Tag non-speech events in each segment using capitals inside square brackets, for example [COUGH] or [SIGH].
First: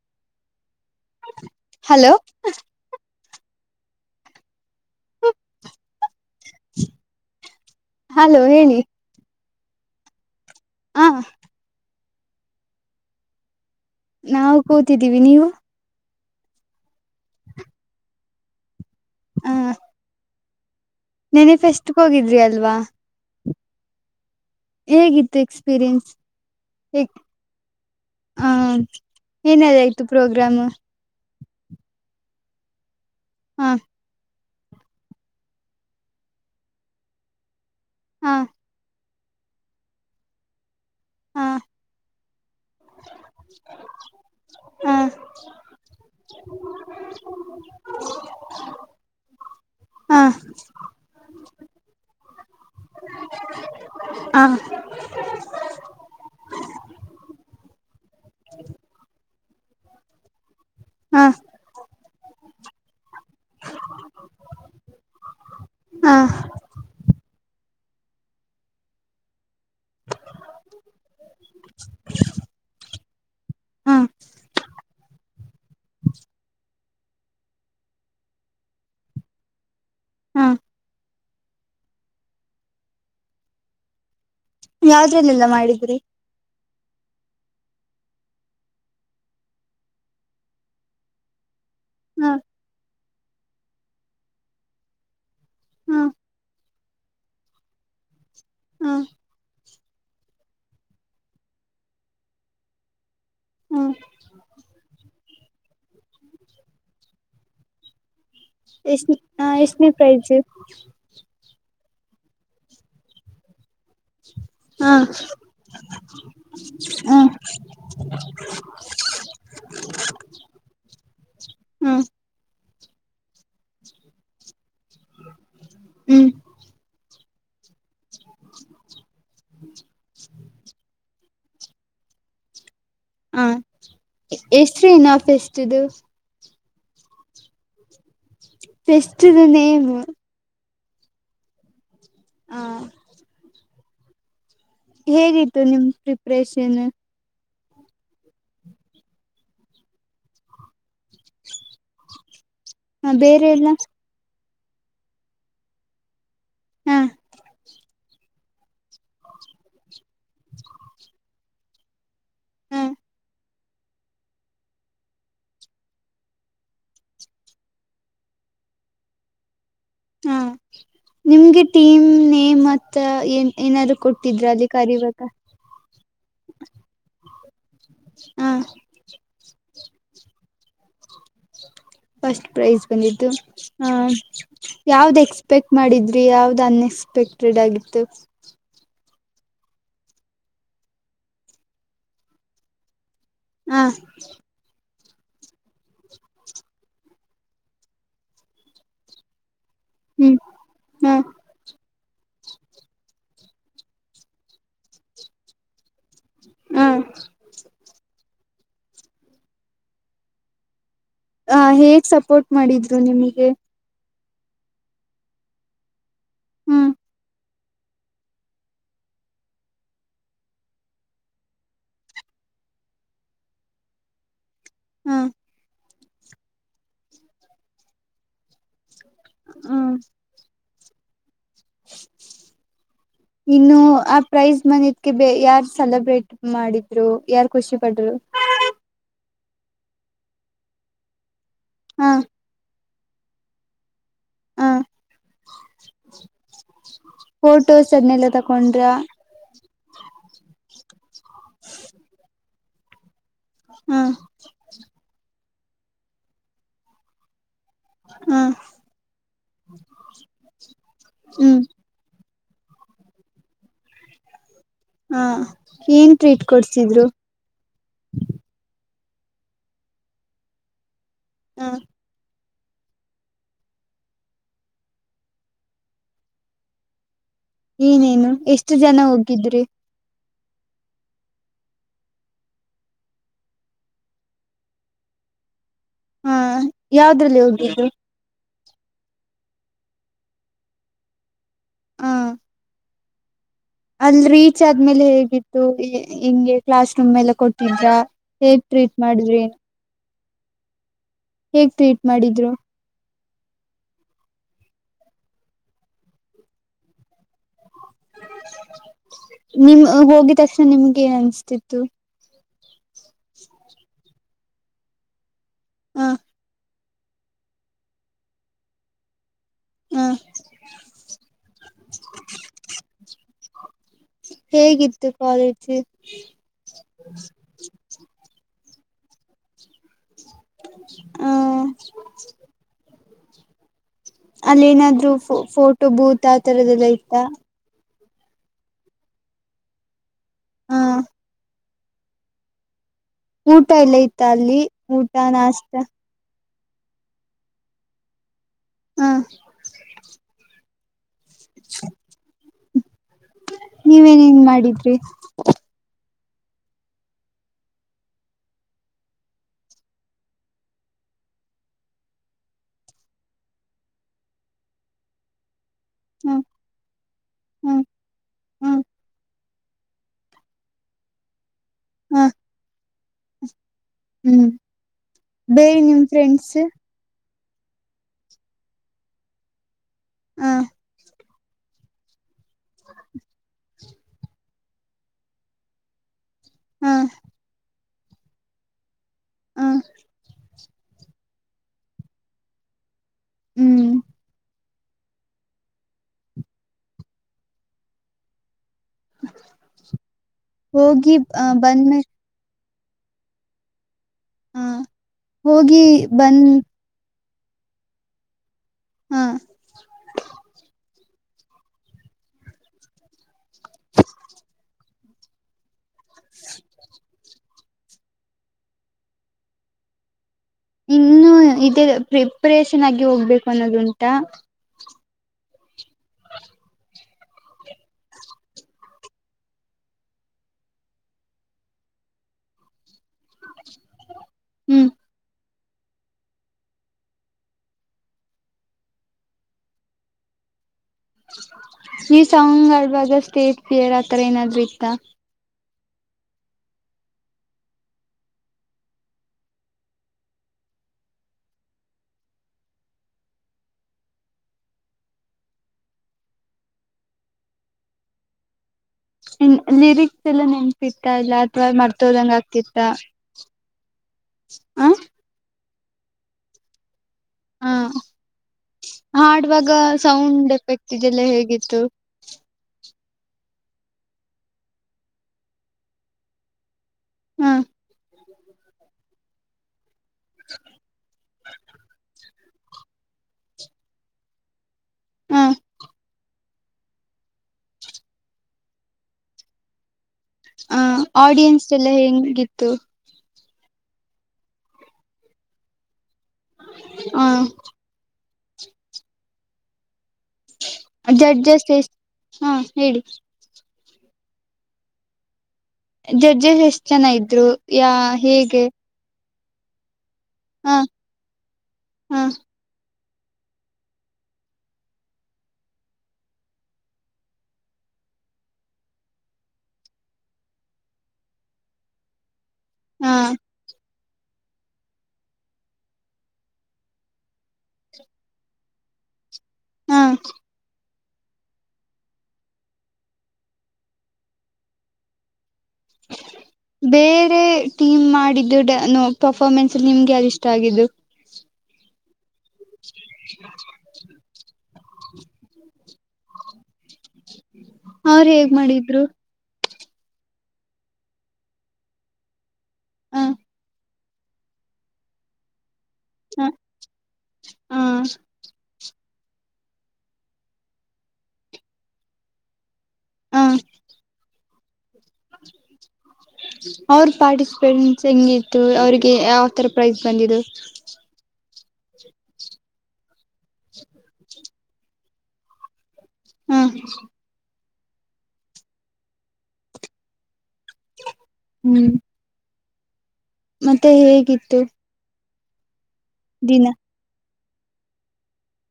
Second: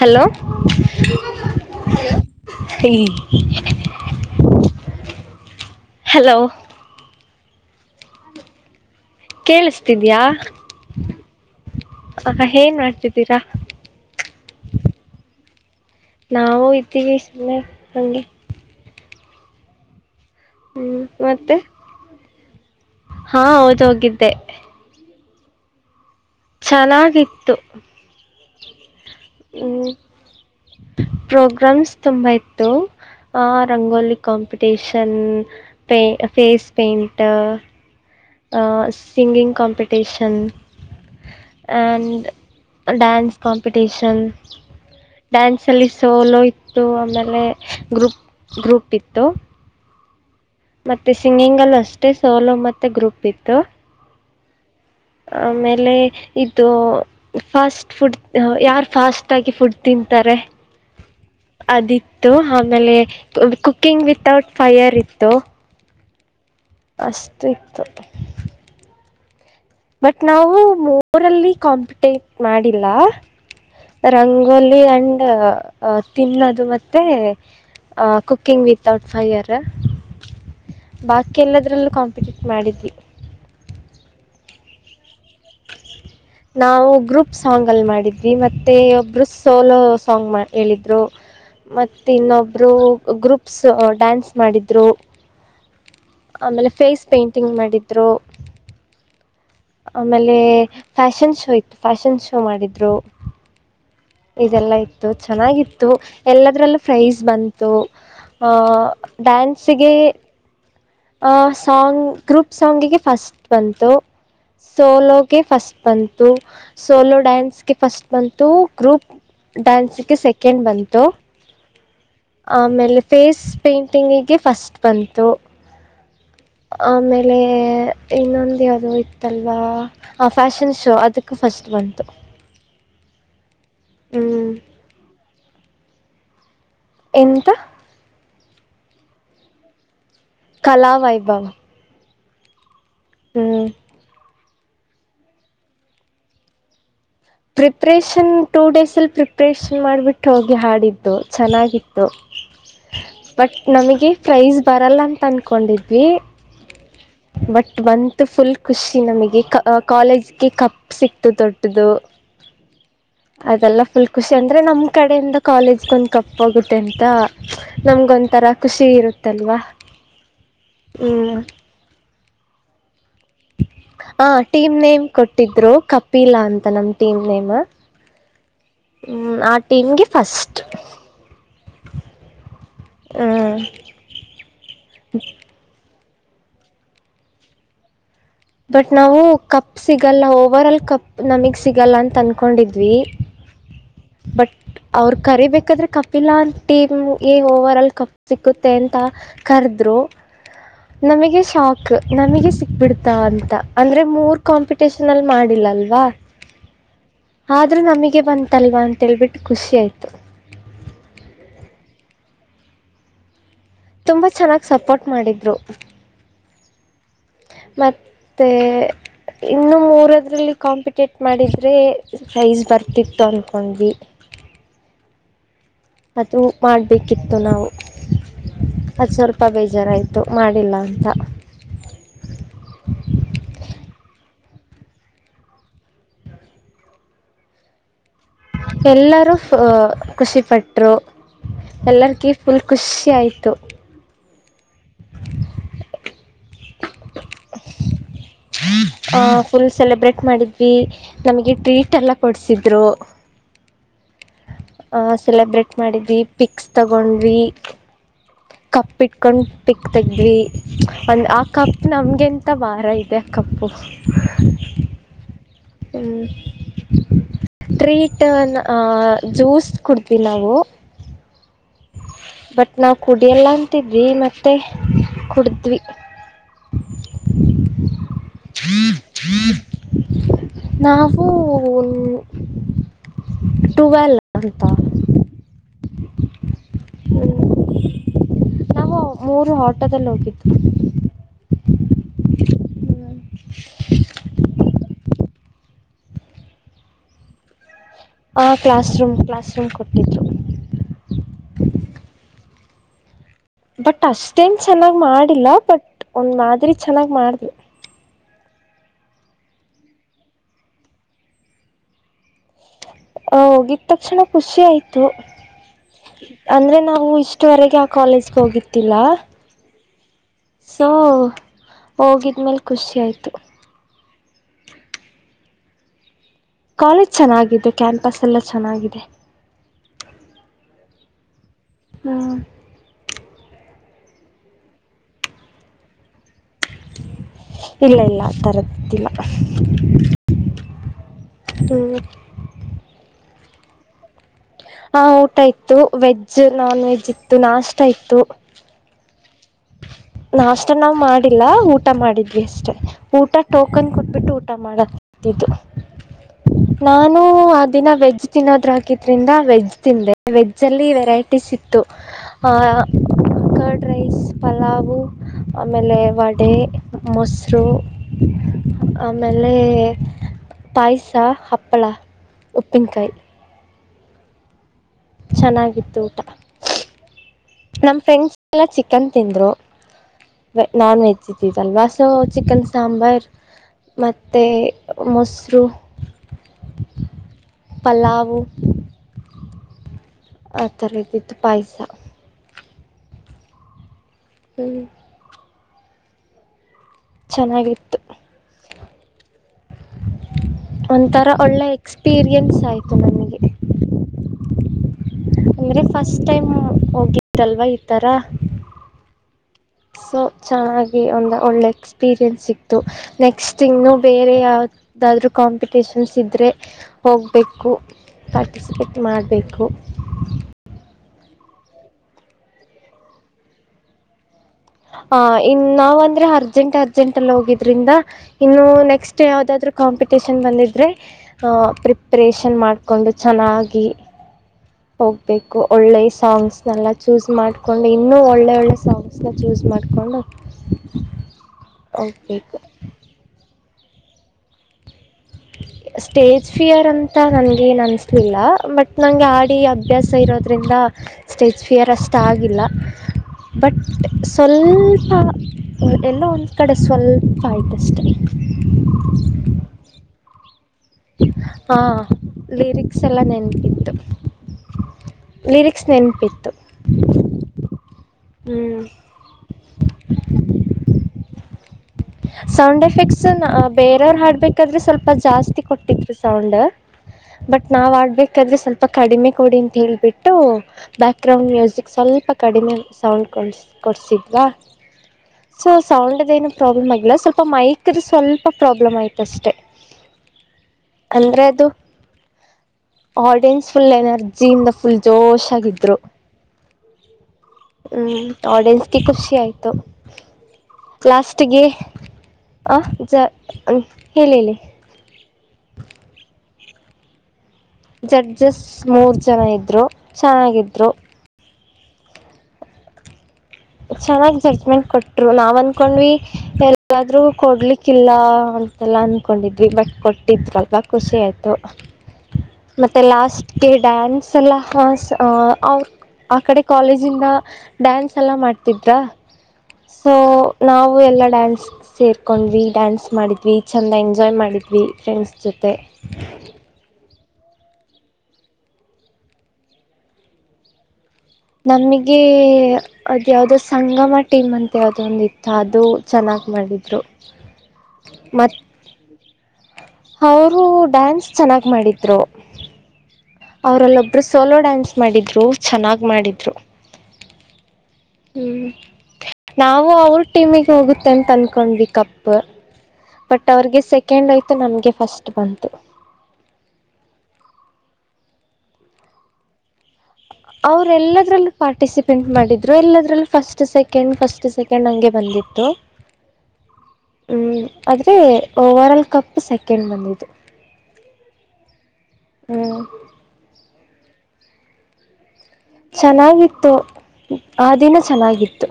Hello hello ಟೈ hello hello ಹೇಳಿ ಕೇಳಿಸ್ತಿದ್ಯಾ ಹ ಸ್ವಲ್ಪ ಏನ್ ನೊಡ್ತಿದ್ದೀರಾ ನಾವು ಕೂತಿದ್ದೀವಿ ನೀವು ನಾವು ಇರುತ್ತಿವಿ ಸುಮ್ಮನೆ ಹಿಂಗೆ ಹ ಹ್ಮ್ ನೆನ್ನೆ ಮತ್ತೆ ಪಸ್ಟ್ಕ್ ಹೋಗಿದ್ರಿ ಅಲ್ವಾ. ಹಾ ಹೌದು ಹೋಗಿದ್ದೆ. ಹೇಗಿತ್ತು ಎಕ್ಸ್ಪೀರಿಯೆನ್ಸ್ ಚೆನ್ನಾಗಿತ್ತು ಹ ಹ್ಮ್ ಏನದಾಯ್ತು ಪ್ರೋಗ್ರಾಮ್. ಪ್ರೋಗ್ರಾಮ್ಸ್ ತುಂಬಾ ಇತ್ತು ಆ ಹಾ ರಂಗೋಲಿ ಕಾಂಪಿಟ ಟೇಷನ್ ಪ ಫೇಸ್ ಪೇಂಟರ್ ಹಾ ಸಿಂಗಿಂಗ್ ಕಾಂಪಿಟೇಷನ್ ಹಾ ಅಂಡ್ ಡ್ಯಾನ್ಸ್ ಕಾಂಪಿಟೇಶನ್ ಹಾ ಡ್ಯಾನ್ಸಲ್ಲಿ ಸೋಲೋ ಇತ್ತು ಆಮೇಲೆ ಗ್ರೂಪ್ ಗ್ರೂಪ್ ಇತ್ತು. ಹಾ ಮತ್ತೆ ಸಿಂಗಿಂಗ್ ಅಲ್ಲಿ ಅಷ್ಟೇ ಸೋಲೋ ಮತ್ತೆ ಗ್ರೂಪ್ ಇತ್ತು. ಹಾ ಆಮೇಲೆ ಇದು ಫಸ್ಟ್ ಫುಡ್ ಯಾರು ಫಾಸ್ಟ್ ಆಗಿ ಫುಡ್ ತಿಂತಾರೆ ಹಾ ಅದಿತ್ತು ಆಮೇಲೆ ಕುಕ್ಕಿಂಗ್ ವಿತೌಟ್ ಫೈಯರ್ ಇತ್ತು ಹಾ ಅಷ್ಟ್ ಇತ್ತು ಬಟ್ ನಾವು ಮೋರಲ್ಲಿ ಕಾಂಪಿಟೇಟ್ ಮಾಡಿಲ್ಲ ಹಾ ರಂಗೋಲಿ ಅಂಡ್ ತಿನ್ನೋದು ಮತ್ ಮತ್ತೆ ಕುಕಿಂಗ್ ವಿತಟ್ ಫಯರ್ ಹಾ ಬಾತ್ ಕೆಲ್ಲದ್ರಲ್ಲೂ ಕಾಂಪಿಟೀಟ್ ಮಾಡಿದ್ವಿ ಯಾವ್ದ್ರಲ್ಲೆಲ್ಲಾ ಮಾಡಿದ್ರಿ ನಾವು ಗ್ರೂಪ್ ಸಾಂಗ್ ಅಲ್ಲಿ ಮಾಡಿದ್ವಿ ಮತ್ತೆ ಒಬ್ರು ಸೋಲೋ ಸಾಂಗ್ ಹೇಳಿದ್ರು [INAUDIBLE] ಮತ್ತೆ ಹಾ ಇನ್ನೊಬ್ರು ಗ್ರೂಪ್ಸ್ ಡ್ಯಾನ್ಸ್ ಮಾಡಿದ್ರು ಹಾ ಆಮೇಲೆ ಫೇಸ್ ಪೇಂಟಿಂಗ್ ಮಾಡಿದ್ರು ಹ್ಮ್ ಆಮೇಲೆ ಫ್ಯಾಶನ್ ಶೋ ಇತ್ತು ಫ್ಯಾಶನ್ ಶೋ ಮಾಡಿದ್ರು ಹಾ ಇದೆಲ್ಲ ಇತ್ತು ಚೆನ್ನಾಗಿತ್ತು ಎಲ್ಲದ್ರಲ್ಲೂ ಫ್ರೈಸ್ ಬಂತು ಅಂ ಎಷ್ಟ ಎಷ್ಟನೇ ಡ್ಯಾನ್ಸಗೆ ಪ್ರೈಜ್ ಅ ಸಾಂಗ್ ಗ್ರೂಪ್ ಸಾಂಗಿಗೆ ಫಸ್ಟ್ ಬಂತು ಹಾ ಸೋಲೋಗೆ ಫಸ್ಟ್ ಬಂತು ಹಾ ಸೋಲೋ ಡ್ಯಾನ್ಸ್ಗೆ ಫಸ್ಟ್ ಬಂತು ಗ್ರೂಪ್ ಡಾನ್ಸ್ಗೆ ಸೆಕೆಂಡ್ ಬಂತು ಹಾ ಆಮೇಲೆ ಫೇಸ್ ಪೇಂಟಿಂಗಿಗೆ ಫಸ್ಟ್ ಬಂತು ಹ್ಮ್. ಆಮೇಲೆ ಇನ್ನೊಂದ ಯಾವ್ದೊ ಇತ್ತಲ್ವಾ ಆ ಫ್ಯಾಷನ್ ಶೋ ಅದಕ್ಕ ಫಸ್ಟ್ ಬಂತು ಹಾಂ ಹ್ಮ್ ಎಷ್ಟ್ ದಿನ ಫೆಸ್ಟ್ ಇದು ಎಂತ ಫೆಸ್ಟಿದು ನೇಮ್ ಕಲಾವೈಭವ. ಹಾಂ ಹ್ಮ್ ಹೇಗಿತ್ತು ನಿಮ್ಮ ಪ್ರಿಪ್ರೇಷನ್. ಪ್ರಿಪ್ರೇಷನ್ ಟೂ ಡೇಸ್ ಅಲ್ಲಿ ಪ್ರಿಪ್ರೇಷನ್ ಮಾಡ್ಬಿಟ್ಟು ಹೋಗಿ ಹಾಡಿದು. ತ್ತು ಚೆನ್ನಾಗಿತ್ತು ಬೇರೆ ಬಟ್ ಎಲ್ಲ ನಮಗೆ. ಪ್ರೈಸ್ ಬರಲ್ಲ ಅಂತ ಅನ್ಕೊಂಡಿದ್ವಿ ಹಾ ಬಟ್ ಬಂತ ಫುಲ್ ಖುಷಿ ನಮಗೆ ಕಾಲೇಜ್ಗೆ ಕಪ್ ಸಿಕ್ತು ದೊಡ್ಡದು ಹಾ ಅದೆಲ್ಲ ಫುಲ್ ಖುಷಿ ಅಂದ್ರೆ ನಮ್ ಕಡೆಯಿಂದ ಕಾಲೇಜ್ಗ ಒಂದ್ ಕಪ್ಪೋಗುತ್ತೆ ಅಂತ ನಮ್ಗ ಒಂಥರ ಖುಷಿ ಇರುತ್ತಲ್ವಾ. ಹಾ ಹ್ಮ್ ನಿಮ್ಗೆ ಟೀಮ್ ನೇಮ್ ಮತ್ ಏನ್ ಏನಾದ್ರು ಅಂ ಕೊಟ್ಟಿದ್ರ ಅಲ್ಲಿ ಟೀಮ್ ನೇಮ್ ಕರಿಬೇಕ ಕೊಟ್ಟಿದ್ರು ಕಪಿಲಾ ಅಂತ ನಮ್ ಟೀಮ್ ನೇಮ್ ಹ್ಮ್ ಹ್ಮ್ ಆ ಟೀಮ್ಗೆ ಫಸ್ಟ್ ಫಸ್ಟ್ ಪ್ರೈಜ್ ಬಂದಿದ್ದು ಹ್ಮ್ ಹಾ ಯಾವ್ದ್ ಎಕ್ಸ್ಪೆಕ್ಟ್ ಮಾಡಿದ್ರಿ ಯಾವ್ದ್ ಅನ್ಎಕ್ಸ್ಪೆಕ್ಟೆಡ್ ಆಗಿತ್ತು ಬಟ್ ನಾವು ಕಪ್ ಸಿಗಲ್ಲ ಓವರ್ ಆಲ್ ಕಪ್ ನಮಗ್ ಸಿಗಲ್ಲ ಅಂತ ಅನ್ಕೊಂಡಿದ್ವಿ ಹಾ ಅವ್ರ ಕರಿಬೇಕಾದ್ರೆ ಕಪಿಲಾ ಅ ಟೀಮ್ಗೆ ಓವರ್ ಆಲ್ ಕಪ್ ಸಿಕ್ಕುತ್ತೆ ಅಂತ ಕರ್ದ್ರು ಹ್ಮ್ ಹ ನಮಗೆ ಶಾಕ್ ನಮಗೆ ಸಿಕ್ಬಿಡ್ತ ಅಂತ ಅಂದ್ರೆ ಮೂರ್ ಕಾಂಪಿಟೇಷನ್ ಅಲ್ಲಿ ಮಾಡಿಲ್ಲ ಅಲ್ವಾ ಹೂ ಆದ್ರೂ ನಮಗೆ ಬಂತಲ್ವಾ ಅಂತ ಹೇಳ್ಬಿಟ್ಟು ಖುಷಿ ಆಯ್ತು ಅ ಹೇಗ್ ಸಪೋರ್ಟ್ ಮಾಡಿದ್ರು ನಿಮಗೆ ತುಂಬಾ ಚೆನ್ನಾಗ್ ಸಪೋರ್ಟ್ ಮಾಡಿದ್ರು ಹೂ ಮತ್ತೆ ಇನ್ನು ಮೂರದ್ರಲ್ಲಿ ಕಾಂಪಿಟೇಟ್ ಮಾಡಿದ್ರೆ ಸೈಜ್ ಬರ್ತಿತ್ತು ಅನ್ಕೊಂಡ್ವಿ ಹ ಅದೇ ಮಾಡಬೇಕಿತ್ತು ನಾವು ಅದು ಸ್ವಲ್ಪ ಹ್ಮ್ ಬೇಜಾರಾಯಿತು ಮಾಡಿಲ್ಲ ಅಂತ ಇನ್ನು ಆ ಪ್ರೈಸ್್ ಮನದಗೆ ಯಾರ್ು ಸೆಲೆಬ್ರೇಟ್ ಮಾಡಿದ್ರು ಯಾರ್ ಖುಷಿ ಪಟ್ರು ಎಲ್ಲರೂ ಖುಷಿಪಟ್ಟರು ಹ ಎಲ್ಲರ್ಗ ಫುಲ್ ಖುಷಿಯ ಆಾಯಿತು ಹ ಫೋಟೋಸ್ ಅದನ್ನಲ್ಲ ತ ಆ ಫುಲ್ ಸೆಲೆಬ್ರೇಟ್ ಮಾಡಿದ್ವಿ ನಮಗೆ ಟ್ರೀಟ್ ಎಲ್ಲ ಕೊಡ್ಸಿದ್ರು ಹಾ ಸೆಲೆಬ್ರೇಟ್ ಮಾಡಿದ್ವಿ ಪಿಕ್ಸ್ ತಗೊಂಡ್ವಿ ಹ ಕಪ್ಪಿಟ್ಕೊಂಡು ಪಿಕ್ ತೆಗ್ವಿ ಒಂದು ಆ ಹ್ಮ್ ಕಪ್ ನಮಗೆಂತ ಭಾರ ಇದೆ ಆ ಕಪ್ಪು ಹಾ ಏನ್ ಟ್ರೀಟ್ ಕೊಡ್ಸಿದ್ರು ೀ ಟನ್ ಜ್ಯೂಸ್ ಕೊಡ್ತವಿ ನಾವು ಹ ಬಟ್ ನಾವು ಕುಡಿಯಲ್ಲ ಅಂತಿದ್ವಿ ಮತ್ತೆ ಕುಡಿದ್ವಿ ಏನೇನು ಎಷ್ಟು ಜನ ಹೋಗಿದ್ರಿ ನಾವು ಟುವಲ್ ಅಂತ ಹ ಯಾವದ್ರಲ್ಲಿ ಹೋಗಿದ್ರು ನಾವು ಮೂರು ಆಟೋದಲ್ಲಿ ಹೋಗಿದ್ದು ಹಾ ಅಲ್ ರೀಚ್ ಆದ್ಮೇಲೆ ಹೇಗಿತ್ತು ಹಿಂಗೆ ಕ್ಲಾಸ್ ರೂಮ್ ಮಲ್ಲ ಕೊಟ್ಟಿದ್ರ ಆ ಹೇಗ್ ಕ್ಲಾಸ್ ಟ್ರೀಟ್ ರೂಮ್ ಮಾಡಿದ್ರಿ ಕ್ಲಾಸ್ ರೂಮ್ ಕೊಟ್ಟಿದ್ರು ಹೇಗ್ ಟ್ರೀಟ್ ಮಾಡಿದ್ರು ಬಟ್ ಅಷ್ಟೇನ್ ಚೆನ್ನಾಗ್ ಮಾಡಿಲ್ಲ ಬಟ್ ಒಂದ್ ಮಾದ್ರ ಚೆನ್ನಾಗ್ ಮಾಡಿದ್ವಿ ನಿಮ ಹೋಗಿದ ತಕ್ಷಣ ನಿಮ್ಗೆ ಏನ್ ಅನ್ಿಸ್ತಿತ್ತು ಅ ಹೋಗಿದ ತಕ್ಷಣ ಖುಷಿ ಆಯ್ತು ಹ ಅಂದ್ರೆ ನಾವು ಇಷ್ಟ ಅಷ್ಟವರೆಗೆ ಆ ಕಾಲೇಜ್ಗೆ ಹೋಗಿರ್ತಿಲ್ಲ ಹ ಸೊ ಹೋಗಿದ್ಮೇಲೆ ಖುಷಿಯ ಆಾಯಿತು ಹೇಗಿತ್ತು ಕಾಲೇಜ ಕಾಲೇಜ್ ಚೆನ್ನಾಗಿದೆ ಕ್ಯಾಂಪಸ್ ಎಲ್ಲ ಚೆನ್ನಾಗಿದೆ ಹೂ ಹಾ ಅಲ್ಲಿ ಏನಾದ್ರು ಫೋಟೋ ಬೂತ್ ಆ ತರದೆಲ್ಲ ಇತ್ತ ಇಲ್ಲ ಇಲ್ಲ ಇಡಿದಿಲ್ಲ ಹಾ ಹೂ ಊಟ ಎಲ್ಲ ಇತ ಅಲ್ಲಿ ಹ ಊಟ ಇತ್ತು ವೆಜ್ ನಾನ್ ವೆಜ್ ಇತ್ತು ನಾಷ್ಟ ಇತ್ತು ಹಾ ನಾಷ್ಟ ನಾವ್ ಮಾಡಿಲ್ಲ ಊಟ ಮಾಡಿದ್ವಿ ಅಷ್ಟೇ ಊಟ ಟೋಕನ್ ಕೊಟ್ಬಿಟ್ಟು ನೀವೇನೇನ್ ಊಟ ಮಾಡಿದ್ರಿ ಮಾಡಿದ್ದು ನಾನು ಆ ದಿನ ವೆಜ್ ತಿನ್ನೋದ್ ಹಾಕಿದ್ರಿಂದ ವೆಜ್ ತಿಂದೆ ವಜ್ ಜಲ್ಲಿ ವೆರೈಟೀಸ್ ಇತ್ತು ಪ ಕರ್ಡ್ ರೈಸ್ ಪಲಾವು್ ಆಮೇಲೆ ಹ ವಡೆ ಮೊಸರು ಹ್ಮ್ ಹ್ಮ್ ಆಮೇಲೆ ಅಲೆೇ ಪಾಯಸ ಹಪ್ಪಳ ಉಪ್ಪಿನಕಾಯಿ ಹೂ ಬೇರೆ ನಿಮ್ ಫ್ರೆಂಡ್ಸ್ ನಮ ಫ್ರೆಂಡ್ಸ್ ಎಲ್ಲ ಚಿಕನ್ ತಿಂದ್ರು ಹ ನಾನ್ ವೆಜ್ ಇದ್ದಿದಲ್ವಾ ಸೊ ಚಿಕನ್ ಸಾಂಬಾರ್ ಮತ್ತು ಮೊಸರು ಹ ಪಲ್ಲವ್ ಹ ಆ ಥರ್ದಿತ್ತು ಪಾಯಸ ಹೂ ಹೂ ಚೆನ್ನಾಗಿತ್ತು ಹೋಗಿ ಒಂಥರ ಒಳ್ಳೆ ಬಂದ್ಮೇ ಎಕ್ಸ್ಪೀರಿಯೆನ್ಸ್ ಆಯತು ನಮಗೆ ಹ ಅಂದ್ರೆ ಹೋಗಿ ಫಸ್ಟ್ ಟೈಮ್ ಬಂದ್ ಹೋಗಿದಲ್ವಾ ಈ ತರ ಹ ಸೊ ಚೆನ್ನಾಗಿ ಒಂದು ಒಳ್ಳೆ ಎಕ್ಸ್ಪೀರಿಯನ್ಸ್ ಇತ್ತು ನೆಕ್ಸ್ಟ್ ತಿಂಗ್ನು ಬೇರೆ ಯಾವ ಇದಾದ್ರು ಕಾಂಪಿಟಷನ್ಸ್ ಇದ್ರೆ ಹೋಗ್ಬೇಕು ಪಾರ್ಟಿಸಿಪೇಟ್ ಮಾಡಬೇಕು ಇನ್ನು ಇದೇ ಪ್ರಿಪ್ರೇಷನ್ ಆಗಿ ಹೋಗ್ಬೇಕು ಅನ್ನೋದು ಉಂಟಾ ಹ ಇನ್ ನಾವ್ ಅಂದ್ರೆ ಅರ್ಜೆಂಟ್ ಅರ್ಜೆಂಟ್ ಅಲ್ಲಿ ಹೋಗಿದ್ರಿಂದ ಇನ್ನು ನೆಕ್ಸ್ಟ್ ಯಾವ್ದಾದ್ರು ಕಾಂಪಿಟೇಷನ್ ಬಂದಿದ್ರೆ ಅಹ ಪ್ರಿಪ್ರೇಷನ್ ಮಾಡ್ತ ಕೊಂಡು ಚೆನ್ನಾಗಿ ಹೂ ಹೋಗಬೇಕು ಒಳ್ಳೆಯ ಸಾಂಗ್ಸ್ನೆಲ್ಲ ಚೂಸ್ ಮಾಡಿಕೊಂಡು ಇನ್ನೂ ಒಳ್ಳೆ ಒಳ್ಳೆ ಸಾಂಗ್ಸ್ನ್ನ ಚೂಸ್ ಮಾಡಿಕೊಂಡು ಈ ಹೋಗ್ಬೇಕು ಸಾಂಗ್ ಆಡುವಾಗ ಸ್ಟೇಜ್ ಪಲಿಯರ್ ಆತರ ಏನಾದ್ೂ ಇತ್ತ ಸ್ಟೇಜ್ ಫಿಯರ್ ಅಂತ ನನಗೇಏನು ಅನಿಸಲಿಲ್ಲ ಬಟ್ ನಂಗೆ ಆಡಿ ಅದು ಅಭ್ಯಾಸ ಇರೋದರಿಿಂದ ಸ್ಟೇಜ್ ಫಿಯರ್ ಅಷ್ಟು ಆಗಿಲ್ಲ ಬಟ್ ಸ್ವಲ್ಪ ಎಲ್ಲೋ ಒಂದು ಕಡೆ ಸ್ವಲ್ಪ ಆಯತುಷ್ಟೇ ಇ ಲಿರಿಕ್ಸ್ ಎಲ್ಲ ನೆನ್ಪಿತ್ತ ಇಲ್ಲ ಅಥವಾ ಹಾಂ ಮರ್ತೋದಂಗ ಆಕ್ಕಿತ್ತ ಲಿರಿಕ್ಸ್ ಎಲ್ಲ ನೆನಪಿತ್ತು ಹ ಲಿರಿಕ್ಸ್ ನೆನಪಿತ್ತು ಹ ಹೂ ಹಾಡುವಾಗ ಸೌಂಡ್ ಎಫೆಕ್ಟ್ ಇದೆಲ್ಲ ಹೇಗಿತ್ತು ಸೌಂಡ್ ಎಫೆಕ್ಟ್ಸ್ ಬೇರೆಯವರು ಹಾಡ್ಬೇಕಾದ್ರೆ ಸ್ವಲ್ಪ ಜಾಸ್ತಿ ಕೊಟ್ಟಿದರಿ ಸೌಂಡ್ ಹ ಬಟ್ ನಾವ್ ಆಡ್ಬೇಕಾದ್ರೆ ಸ್ವಲ್ಪ ಕಡಿಮೆ ಕೊಡಿ ಅಂತ ಹೇಳ್ಬಿಟ್ಟು ಬ್ಯಾಕ್ ಗ್ರೌಂಡ್ ಮ್ಯೂಸಿಕ್ ಸ್ವಲ್ಪ ಕಡಿಮೆ ಸೌಂಡ್ ಕೊ ಕೊಡ್ಸಿದ್ವಾ ಹ ಸೊ ಸೌಂಡದ ಏನು ಪ್ರಾಬ್ಲಮ್ ಆಗಿಲ್ಲ ಸ್ವಲ್ಪ ಮೈಕ್ ಸ್ವಲ್ಪ ಪ್ರಾಬ್ಲಮ್ ಆಯ್ತ ಅಷ್ಟೆ ಆ ಅಂದ್ರೆ ಅದು ಆಡಿಯನ್ಸ್ ಎಲ್ಲ ಹೆಂಗಿತ್ತು ಆಡಿಯನ್ಸ್ ಫುಲ್ ಎನರ್ಜಿಯಿಂದ ಫುಲ್ ಜೋಶ್ ಆಗಿದ್ರು ಹ ಹ ಆಡಿಯನ್ಸ್ಗೆ ಖುಷಿ ಆಯ್ತು ಲಾಸ್ಟ್ಗೆ ಜಡ್ಜಸ್ ಎಷ್ಟ ಹಾ ಆ ಹೇಳಿ ಜ ಹೇಳಿ ಹೇಳಿ ಹ ಜಡ್ಜಸ್ ಎಷ್ಟ್ ಜನ ಇದ್ರು ಯಾ ಹೇಗೆ ಜಡ್ಜಸ್ ಮೂರ್ ಜನ ಇದ್ರು ಹ ಚೆನ್ನಾಗಿದ್ರು ಹ ಚೆನ್ನಾಗ್ ಜಜ್ಮೆಂಟ್ ಕೊಟ್ರು ನಾವ್ ಅಂದಕೊಂಡ್ವಿ ಎಲ್ಲಾದ್ರೂ ಕೊಡ್ಲಿಕ್ಕಿಲ್ಲ ಲ್ಲ ಅಂದ್ಕೊಂಡಿದ್ವಿ ಬಟ್ ಕೊಟ್ಟಿದ್ಲ್ವಾ ಖುಷಿ ಆಯ್ತು ಹ ಮತ್ತೆ ಲಾಸ್ಟ್ಗೆ ಡ್ಯಾನ್ಸ್ ಸಲ ಹ ಅವ ಆ ಕಡೆ ಕಾಲೇಜಿಂದ ಡ್ಯಾನ್ಸ್ ಎಲ್ಲ ಮಾಡ್ತಿದ್ರಾ ಹ ಸೊ ನಾವು ಎಲ್ಲ ಡ್ಯಾನ್ಸ್ ಸೇರ್ಕೊಂಡ್ವಿ ಡ್ಯಾನ್ಸ್ ಮಾಡಿದ್ವಿ ಚೆಂದ ಎಂಜಾಯ್ ಮಾಡಿದ್ವಿ ಫ್ರೆಂಡ್ಸ್ ಜೊತೆ ಬೇರೆ ಟೀಮ್ ಮಾಡಿದ್ದು ಡ ಪರ್ಫ್ಮೆನ್ಸ್ ನಿಮ್ಗೆ ಅದ ಇಷ್ಟ ಆಗಿದ್ದು ನಮಗೆ ಅದ ಯಾವ್ದೋ ಸಂಗಮಟ್ಟ ಟೀಮ್ ಅಂತ ಯಾವ್ದ ಒಂದ ಇತ್ತು ಅದು ಚೆನ್ನಾಗ್ ಮಾಡ್ವಿ ಅವ್ರ ಹೇಗ್ ಮಾಡಿದ್ರು ಅವ್ರು ಡ್ಯಾನ್ಸ್ ಚೆನ್ನಾಗಿ ಮಾಡಿದ್ದರು ಹಾ ಅವ್ರಲ್ಲೊಬ್ರು ಸೋಲೋ ಡಾನ್ಸ್ ಮಾಡಿದ್ರು ಚೆನ್ನಾಗಿ್ ಹ ಮಾಡಿದ್ರು ಹ ಹೂ ನಾವು ಅವ್ರ ಟೀಮಿಗೆ ಹೋಗುತ್ತೆ ಅಂತ ಅನ್ಕೊಂಡ್ವಿ ಕಪ್ ಹ ಬಟ್ ಅವ್ರಗೆ ಸೆಕೆಂಡ್ ಆಯ್ತು ನಮ್ಗೆ ಫಸ್ಟ್ ಬಂತು ಅವ್ರ ಪಾರ್ಟಿಸಿಪೆಂಸ್ ಹೆಂಗಿತ್ತು ಅವ್ರಿಗೆ ಯಾವ ತರ ಪ್ರೈಸ್ ಬಂದಿದ್ದು ಎಲ್ಲದರಲ್ಲೂ ಪಾರ್ಟಿಸಿಪೇಟ್ ಮಾಡಿದ್ರು ಎಲ್ಲದರಲ್ಲೂ ಫಸ್ಟ್ ಸೆಕೆಂಡ್ ಫಸ್ಟ್ ಸೆಕೆಂಡ್ ಕೆ್ಣಂಗೆ ಬಂದಿತ್ತು ಹ್ ಹೂ ಆದ್ರೆ ಓವರ್ಲ್ ಕಪ್ ಸೆಕೆಂಡ್ ಬಂದಿದ್ದು ಹೂ ಹೂ ಮತ್ತೆ ಹೇಗಿತ್ತು ದಿನ ಚೆನ್ನಾಗಿತ್ತು ಆ ದಿನ ಚೆನ್ನಾಗಿತ್ತು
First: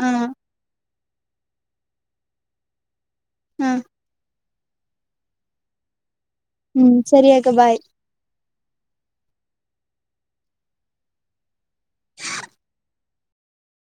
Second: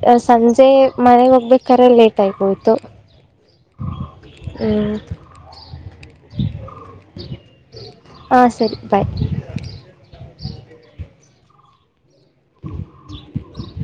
ಹ ಸಂಜೆ ಮನೆ ಹೋಗ್ಬೇಕ್ರೆ ಲೇಟ್ ಆಗಬೋಯ್ತು ಹ ಹ ಹೂ ಸರಿ ಅಕ್ಕ ಬಾಯ್ ಹಾ ಸರಿ ಬಾಯ್ [UNINTELLIGIBLE]